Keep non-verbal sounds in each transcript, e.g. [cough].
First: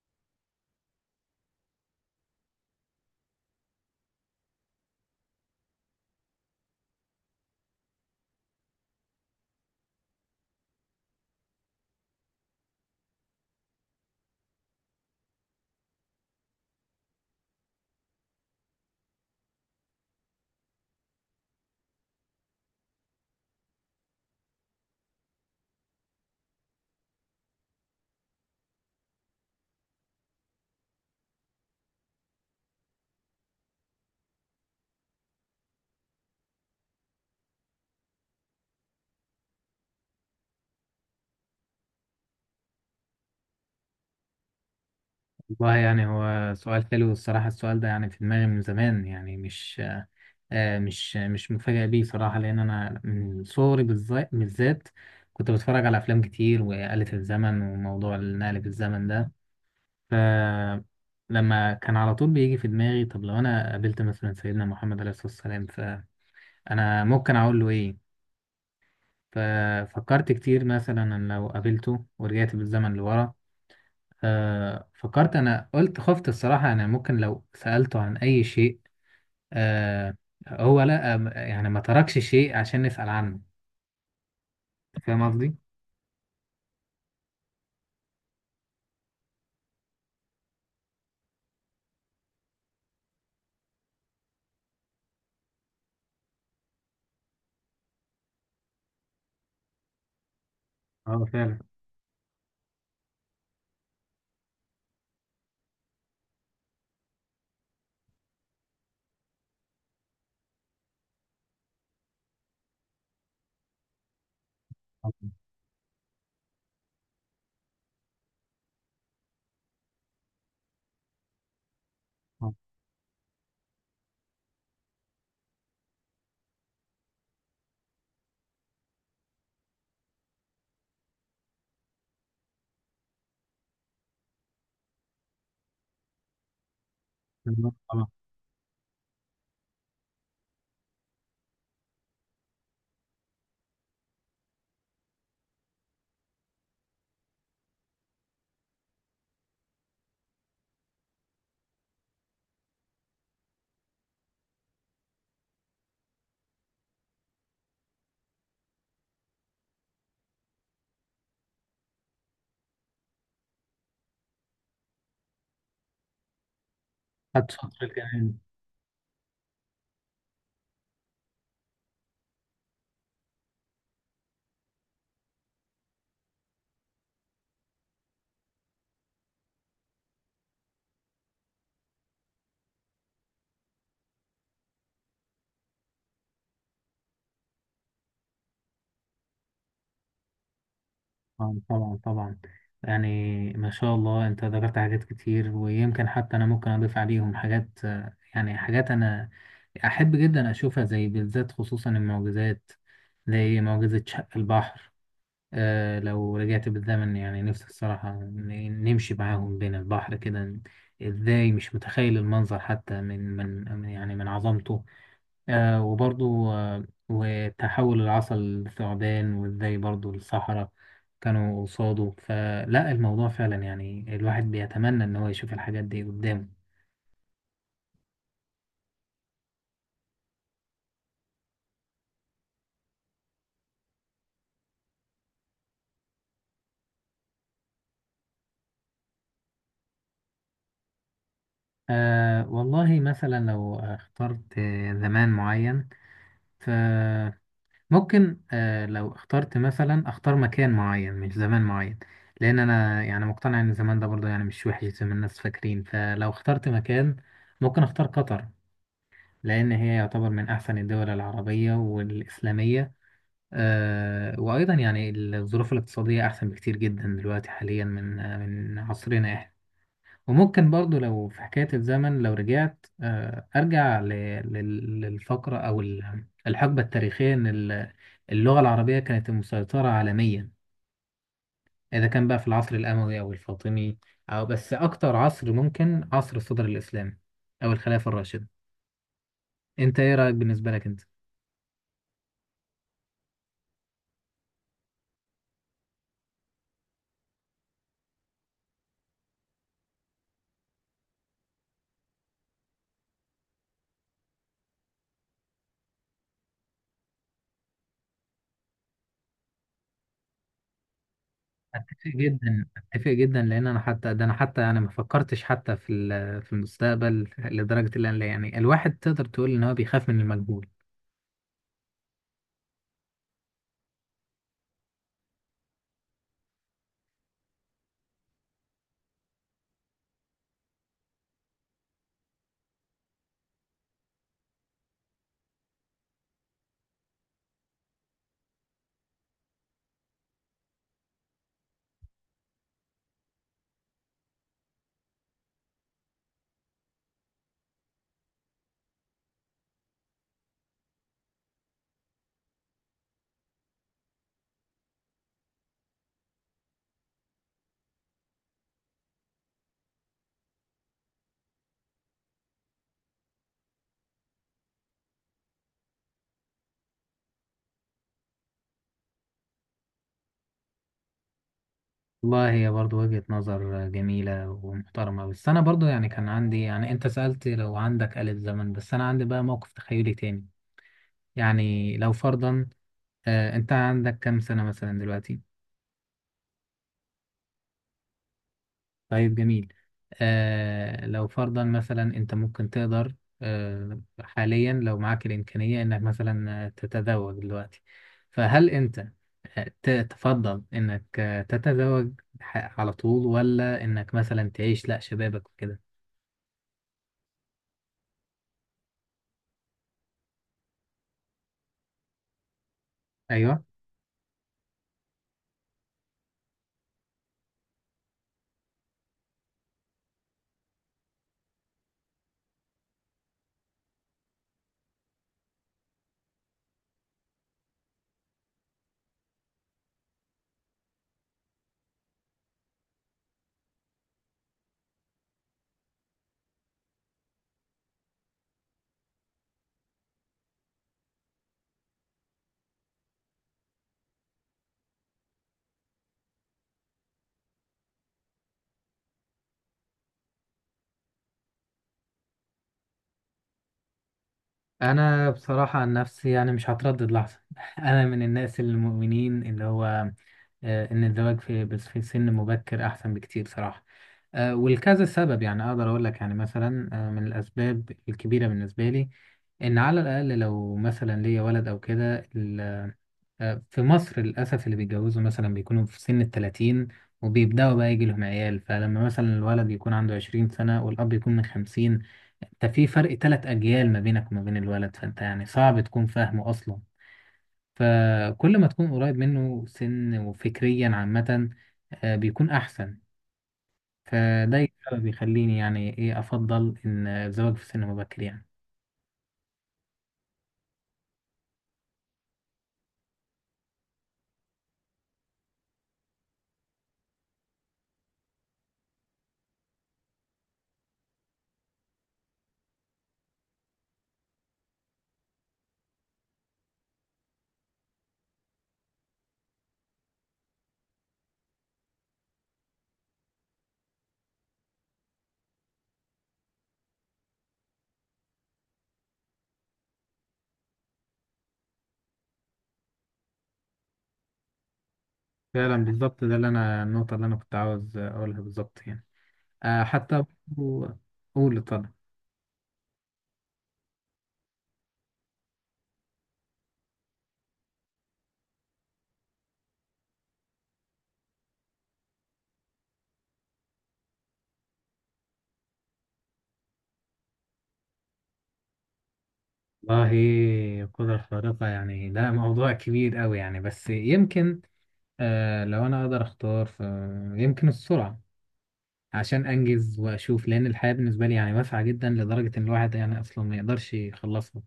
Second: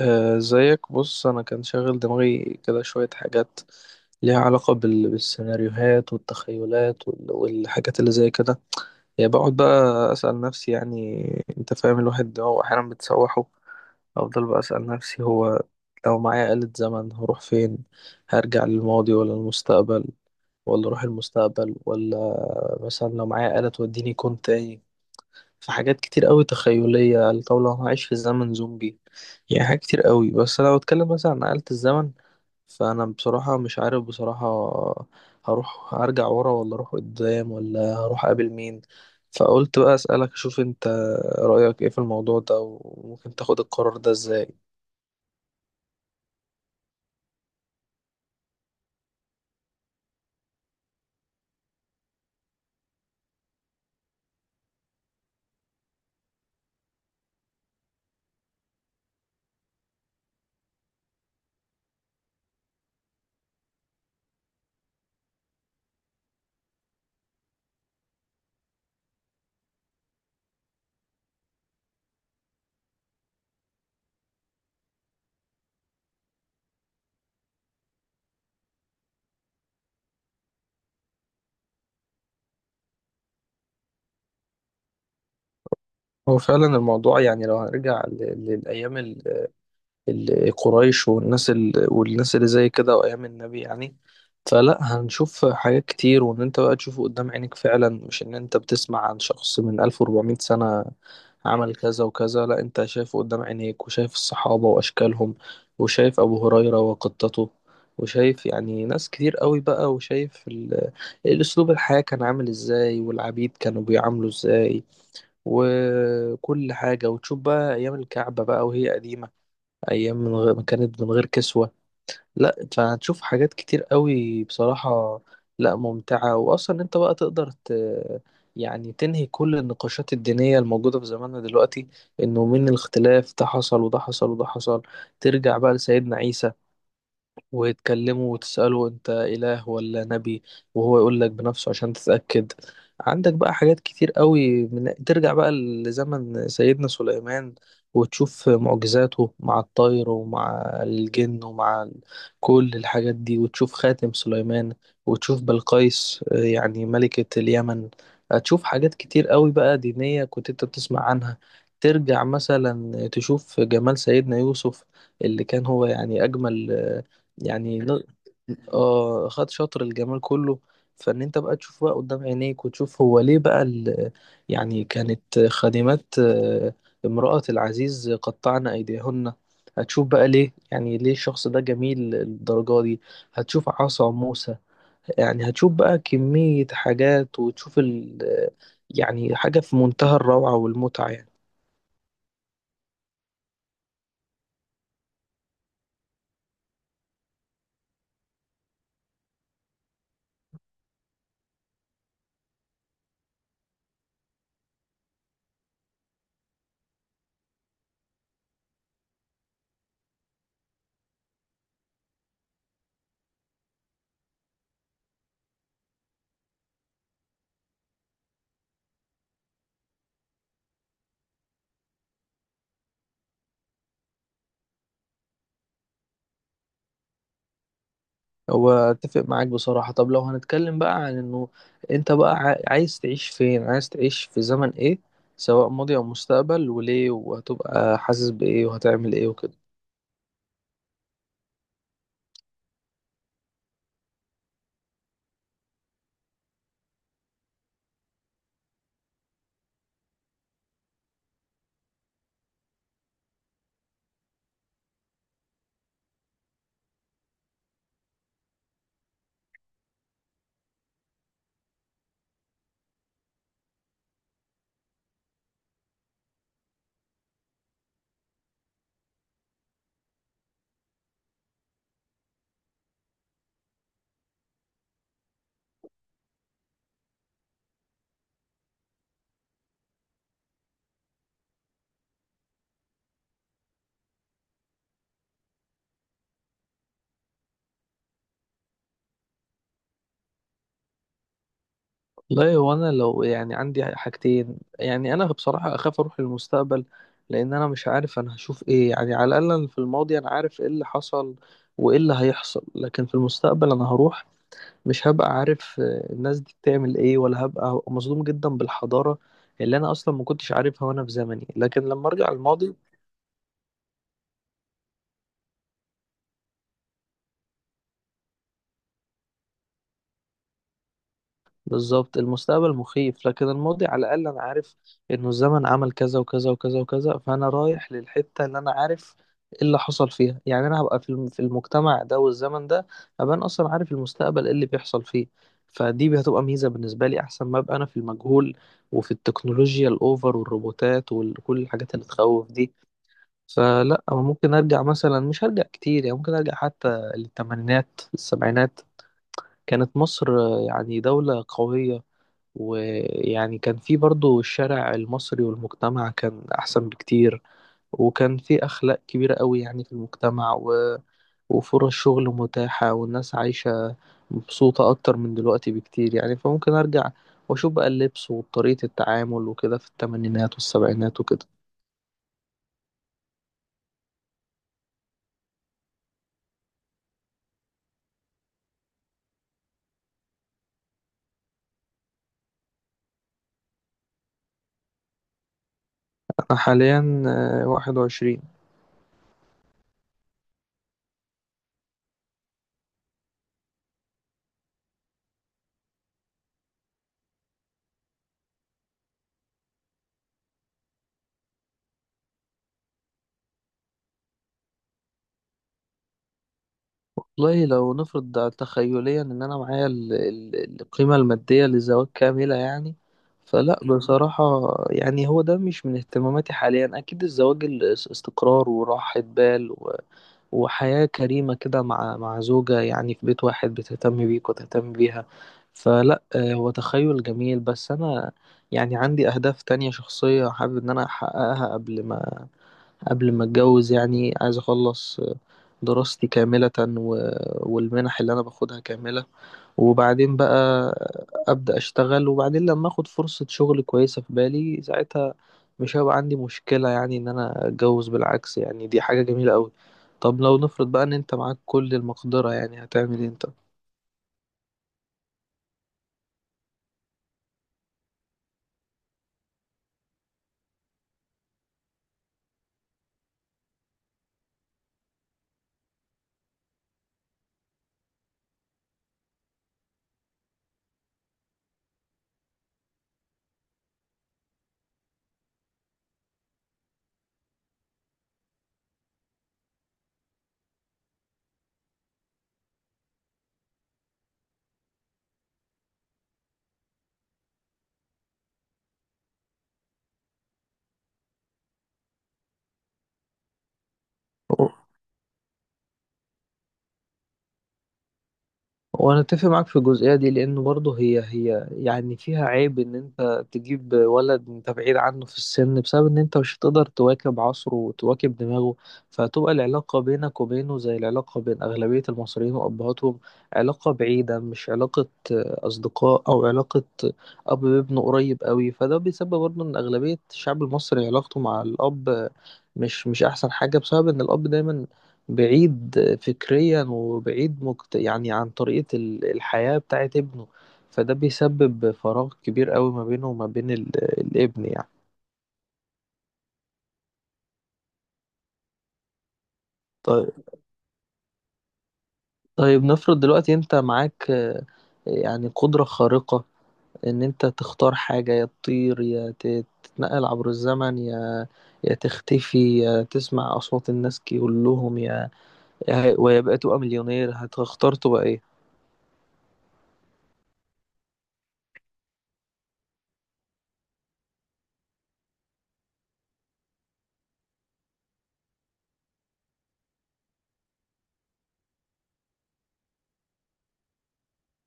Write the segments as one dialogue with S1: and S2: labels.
S1: زيك بص انا كان شاغل دماغي كده شوية حاجات ليها علاقة بالسيناريوهات والتخيلات والحاجات اللي زي كده. يعني بقعد بقى اسأل نفسي، يعني انت فاهم، الواحد ده هو احيانا بتسوحه. افضل بقى اسأل نفسي، هو لو معايا آلة زمن هروح فين؟ هرجع للماضي ولا المستقبل؟ ولا اروح المستقبل ولا مثلا لو معايا آلة توديني كون تاني؟ في حاجات كتير قوي تخيلية، لو هعيش في زمن زومبي، يعني حاجات كتير قوي. بس لو اتكلم مثلا عن آلة الزمن، فأنا بصراحة مش عارف بصراحة، هروح أرجع ورا ولا أروح قدام ولا هروح أقابل مين. فقلت بقى أسألك أشوف أنت رأيك إيه في الموضوع ده، وممكن تاخد القرار ده إزاي.
S2: والله يعني هو سؤال حلو الصراحة. السؤال ده يعني في دماغي من زمان. يعني مش آه، مش مش مفاجئ بيه صراحة، لأن أنا من صغري بالذات بالذات كنت بتفرج على أفلام كتير، وآلة الزمن وموضوع النقل في الزمن ده، فلما كان على طول بيجي في دماغي طب لو أنا قابلت مثلا سيدنا محمد عليه الصلاة والسلام، فأنا ممكن أقول له إيه؟ ففكرت كتير مثلا أن لو قابلته ورجعت بالزمن لورا. فكرت، انا قلت خفت الصراحة، انا ممكن لو سألته عن اي شيء. آه. هو لا، آه يعني ما تركش شيء عشان نسأل عنه. فاهم قصدي؟
S1: هو فعلا الموضوع، يعني لو هنرجع للأيام القريش والناس والناس اللي زي كده وايام النبي، يعني فلا هنشوف حاجات كتير. وان انت بقى تشوفه قدام عينك فعلا، مش ان انت بتسمع عن شخص من 1400 سنة
S2: اه فعلا.
S1: عمل كذا وكذا. لا، انت شايفه قدام عينيك، وشايف الصحابة واشكالهم، وشايف ابو هريرة وقطته، وشايف يعني ناس كتير قوي بقى، وشايف الاسلوب الحياة كان عامل ازاي، والعبيد كانوا بيعاملوا ازاي،
S2: طبعا.
S1: وكل حاجة. وتشوف بقى ايام الكعبة بقى وهي قديمة، ايام من غير كانت من غير كسوة. لا، فهتشوف حاجات كتير قوي بصراحة، لا ممتعة. واصلا انت بقى تقدر يعني تنهي كل النقاشات الدينية الموجودة في زماننا دلوقتي، انه من الاختلاف ده حصل وده حصل وده حصل. ترجع بقى لسيدنا عيسى
S2: آه، طبعا.
S1: وتكلمه وتسأله أنت إله ولا نبي، وهو يقول لك بنفسه عشان تتأكد. عندك بقى حاجات كتير قوي ترجع بقى لزمن سيدنا سليمان وتشوف معجزاته مع الطير ومع الجن ومع كل الحاجات دي، وتشوف خاتم سليمان، وتشوف بلقيس، يعني ملكة اليمن. هتشوف حاجات كتير قوي بقى دينية كنت انت بتسمع عنها. ترجع مثلا تشوف جمال سيدنا يوسف، اللي كان هو يعني أجمل،
S2: خدت
S1: يعني
S2: شاطر
S1: ن-
S2: كمان.
S1: آه، خد شطر الجمال كله. فان انت بقى تشوف بقى قدام عينيك، وتشوف هو ليه بقى يعني كانت خادمات، امرأة العزيز قطعن ايديهن. هتشوف بقى ليه، يعني ليه الشخص ده جميل الدرجة دي. هتشوف عصا موسى، يعني هتشوف بقى كمية حاجات، وتشوف يعني حاجة في منتهى الروعة والمتعة يعني.
S2: آه، طبعا طبعا. يعني ما شاء الله انت ذكرت حاجات كتير، ويمكن حتى انا ممكن اضيف عليهم حاجات، يعني حاجات انا احب جدا اشوفها، زي بالذات خصوصا المعجزات، زي معجزة شق البحر. آه لو رجعت بالزمن يعني نفسي الصراحة نمشي معاهم بين البحر كده. ازاي؟ مش متخيل المنظر حتى يعني من عظمته. آه وبرضو آه وتحول العصا للثعبان، وازاي برضو الصحراء كانوا قصاده. فلا الموضوع فعلا يعني الواحد بيتمنى ان هو يشوف الحاجات دي قدامه.
S1: هو اتفق معاك بصراحة. طب لو هنتكلم بقى عن انه انت بقى عايز تعيش فين، عايز تعيش في زمن ايه، سواء ماضي او مستقبل، وليه، وهتبقى حاسس بايه، وهتعمل ايه وكده.
S2: آه والله مثلا لو اخترت آه، زمان معين، ف ممكن آه لو اخترت مثلا اختار مكان معين مش زمان معين، لان انا يعني مقتنع ان زمان ده برضه يعني مش وحش زي ما الناس فاكرين. فلو اخترت مكان، ممكن اختار قطر، لان هي يعتبر من احسن الدول العربية والاسلامية. آه وايضا يعني الظروف الاقتصادية احسن بكتير جدا دلوقتي حاليا من آه من عصرنا. وممكن برضو لو في حكاية الزمن، لو رجعت آه، أرجع للفقرة أو الحقبة التاريخية إن اللغة العربية كانت مسيطرة عالميا، إذا كان بقى في العصر الأموي أو الفاطمي، أو أكتر عصر ممكن عصر الصدر الإسلامي أو الخلافة الراشدة. أنت إيه رأيك بالنسبة لك أنت؟
S1: والله هو انا لو يعني عندي حاجتين، يعني انا بصراحة اخاف اروح للمستقبل، لان انا مش عارف انا هشوف ايه. يعني على الاقل أنا في الماضي انا عارف ايه اللي حصل وايه اللي هيحصل، لكن في المستقبل انا هروح مش هبقى عارف، الناس دي بتعمل ايه، ولا هبقى مصدوم جدا بالحضارة اللي انا اصلا ما كنتش عارفها وانا في زمني. لكن لما
S2: أتفق
S1: ارجع
S2: جدا،
S1: الماضي
S2: أتفق جدا، لأن أنا حتى ده أنا حتى يعني ما فكرتش حتى في المستقبل، لدرجة اللي أنا يعني الواحد تقدر تقول إن هو بيخاف من المجهول.
S1: بالظبط، المستقبل مخيف، لكن الماضي على الاقل انا عارف انه الزمن عمل كذا وكذا وكذا وكذا، فانا رايح للحتة اللي انا عارف ايه اللي حصل فيها. يعني انا هبقى في في المجتمع ده والزمن ده، هبقى انا اصلا عارف المستقبل ايه اللي بيحصل فيه، فدي هتبقى ميزة بالنسبة لي، احسن ما ابقى انا في المجهول وفي التكنولوجيا الاوفر والروبوتات وكل الحاجات اللي تخوف دي. فلا، أو ممكن ارجع مثلا، مش هرجع كتير، يعني ممكن ارجع حتى للثمانينات السبعينات. كانت مصر، يعني دولة قوية، ويعني كان في برضو الشارع المصري والمجتمع كان احسن بكتير، وكان في اخلاق كبيرة قوي يعني في المجتمع وفرص شغل متاحة والناس عايشة مبسوطة اكتر من دلوقتي بكتير. يعني فممكن ارجع واشوف بقى اللبس وطريقة التعامل وكده في الثمانينات والسبعينات وكده.
S2: والله هي برضو وجهة نظر جميلة ومحترمة، بس أنا برضو يعني كان عندي، يعني أنت سألت لو عندك آلة زمن، بس أنا عندي بقى موقف تخيلي تاني. يعني لو فرضا، آه أنت عندك كام سنة مثلا دلوقتي؟
S1: انا حاليا واحد وعشرين.
S2: طيب جميل. آه لو فرضا مثلا أنت ممكن تقدر، آه حاليا لو معاك الإمكانية إنك مثلا آه، تتزوج دلوقتي، فهل أنت آه، تفضل إنك آه، تتزوج على طول، ولا إنك مثلا تعيش لأ شبابك وكده؟
S1: والله لو نفرض ده تخيليا ان انا معايا القيمة المادية للزواج كاملة يعني،
S2: أيوه.
S1: فلا بصراحة، يعني هو ده مش من اهتماماتي حاليا. اكيد الزواج استقرار وراحة بال وحياة كريمة كده مع زوجة، يعني في بيت واحد بتهتم بيك وتهتم بيها. فلا، هو تخيل جميل، بس انا يعني عندي اهداف تانية شخصية حابب ان انا احققها قبل ما قبل ما اتجوز. يعني عايز اخلص دراستي كاملة والمنح اللي انا باخدها كاملة، وبعدين بقى ابدأ اشتغل، وبعدين لما اخد فرصة شغل كويسة في بالي ساعتها، مش هيبقى عندي مشكلة يعني ان انا اتجوز، بالعكس يعني دي حاجة جميلة قوي. طب لو نفرض بقى ان انت معاك كل المقدرة، يعني هتعمل ايه انت؟
S2: انا بصراحه عن نفسي يعني مش هتردد لحظه. [laughs] انا من الناس المؤمنين اللي هو آه، ان الزواج في بس في سن مبكر احسن بكتير صراحه. آه، ولكذا سبب، يعني اقدر اقول لك، يعني مثلا آه، من الاسباب الكبيره بالنسبه لي ان على الاقل لو مثلا ليا ولد او كده، آه، في مصر للأسف اللي بيتجوزوا مثلا بيكونوا في سن الـ30، وبيبدأوا بقى يجي لهم عيال، فلما مثلا الولد يكون عنده 20 سنة والأب يكون من 50، انت في فرق تلات أجيال ما بينك وما بين الولد، فانت يعني صعب تكون فاهمه أصلا. فكل ما تكون قريب منه سن وفكريا عامة، آه، بيكون أحسن. فده السبب بيخليني يعني إيه أفضل إن الزواج في سن مبكر يعني.
S1: وانا اتفق معاك في الجزئيه دي، لانه برضه هي يعني فيها عيب ان انت تجيب ولد انت بعيد عنه في السن، بسبب ان انت مش هتقدر تواكب عصره وتواكب دماغه، فتبقى العلاقه بينك وبينه زي العلاقه بين اغلبيه المصريين وابهاتهم. علاقه بعيده، مش علاقه، اصدقاء او علاقه اب بابنه قريب قوي. فده بيسبب برضه ان اغلبيه الشعب المصري علاقته مع الاب، مش احسن حاجه، بسبب ان الاب دايما بعيد فكريا وبعيد يعني عن طريقة الحياة بتاعت ابنه. فده بيسبب فراغ كبير قوي ما بينه وما بين الابن يعني.
S2: فعلا بالظبط، ده اللي أنا النقطة اللي أنا كنت عاوز أقولها بالظبط يعني، آه، حتى
S1: طيب.
S2: برضو- قول اتفضل.
S1: طيب نفرض دلوقتي انت معاك، يعني قدرة خارقة، ان انت تختار حاجة، يا تطير، يا تتنقل عبر الزمن، يا يا تختفي، يا تسمع أصوات الناس كلهم، يا ويبقى تبقى مليونير. هتختار تبقى ايه؟
S2: والله القدرة الخارقة يعني ده موضوع كبير قوي يعني، بس يمكن آه لو أنا أقدر أختار فيمكن السرعة، عشان أنجز وأشوف، لأن الحياة بالنسبة لي يعني واسعة جدا، لدرجة إن الواحد يعني أصلا ما يقدرش يخلصها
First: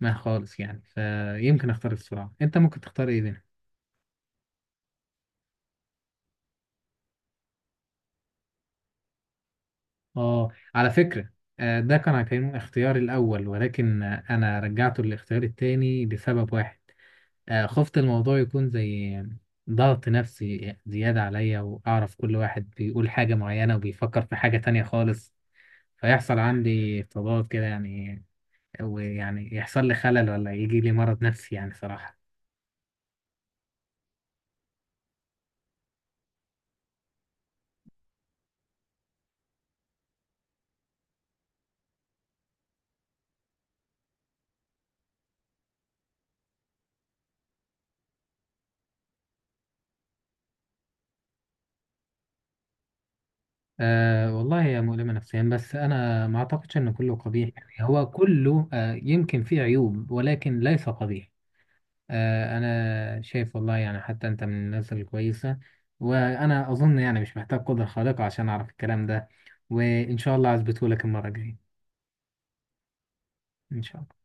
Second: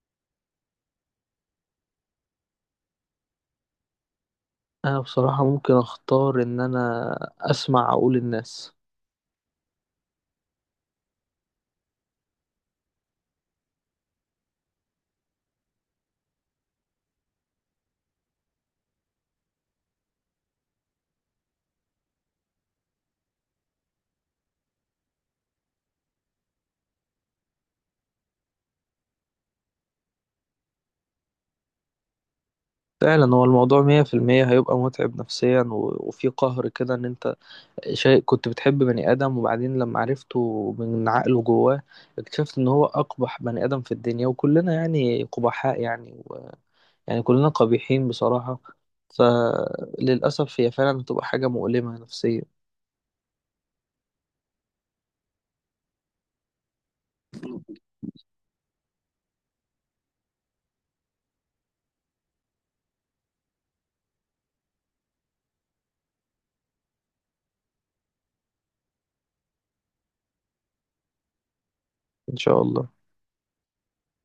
S2: ما خالص يعني. فيمكن أختار السرعة. أنت ممكن تختار إيه بينهم؟
S1: انا بصراحة ممكن اختار ان انا اسمع عقول الناس.
S2: آه على فكرة، آه ده كان هيكون اختياري الأول، ولكن آه، أنا رجعته للاختيار التاني لسبب واحد. آه، خفت الموضوع يكون زي ضغط نفسي زيادة عليا، وأعرف كل واحد بيقول حاجة معينة وبيفكر في حاجة تانية خالص، فيحصل عندي تضاد كده يعني، ويعني يحصل لي خلل، ولا يجي لي مرض نفسي يعني صراحة.
S1: فعلا هو الموضوع مية في المية هيبقى متعب نفسيا وفي قهر كده، ان انت شيء كنت بتحب بني ادم، وبعدين لما عرفته من عقله جواه اكتشفت ان هو اقبح بني ادم في الدنيا، وكلنا يعني قبحاء يعني يعني كلنا قبيحين بصراحة. فللأسف هي فعلا هتبقى حاجة مؤلمة نفسيا.
S2: أه والله هي مؤلمة نفسيا، بس أنا ما أعتقدش إن كله قبيح. يعني هو كله أه يمكن فيه عيوب، ولكن ليس قبيح. آه، انا شايف والله يعني حتى انت من الناس الكويسه، وانا اظن يعني مش محتاج قدره خارقه عشان اعرف الكلام ده، وان شاء الله اثبته لك المره الجايه.
S1: ان شاء الله.
S2: ان شاء الله.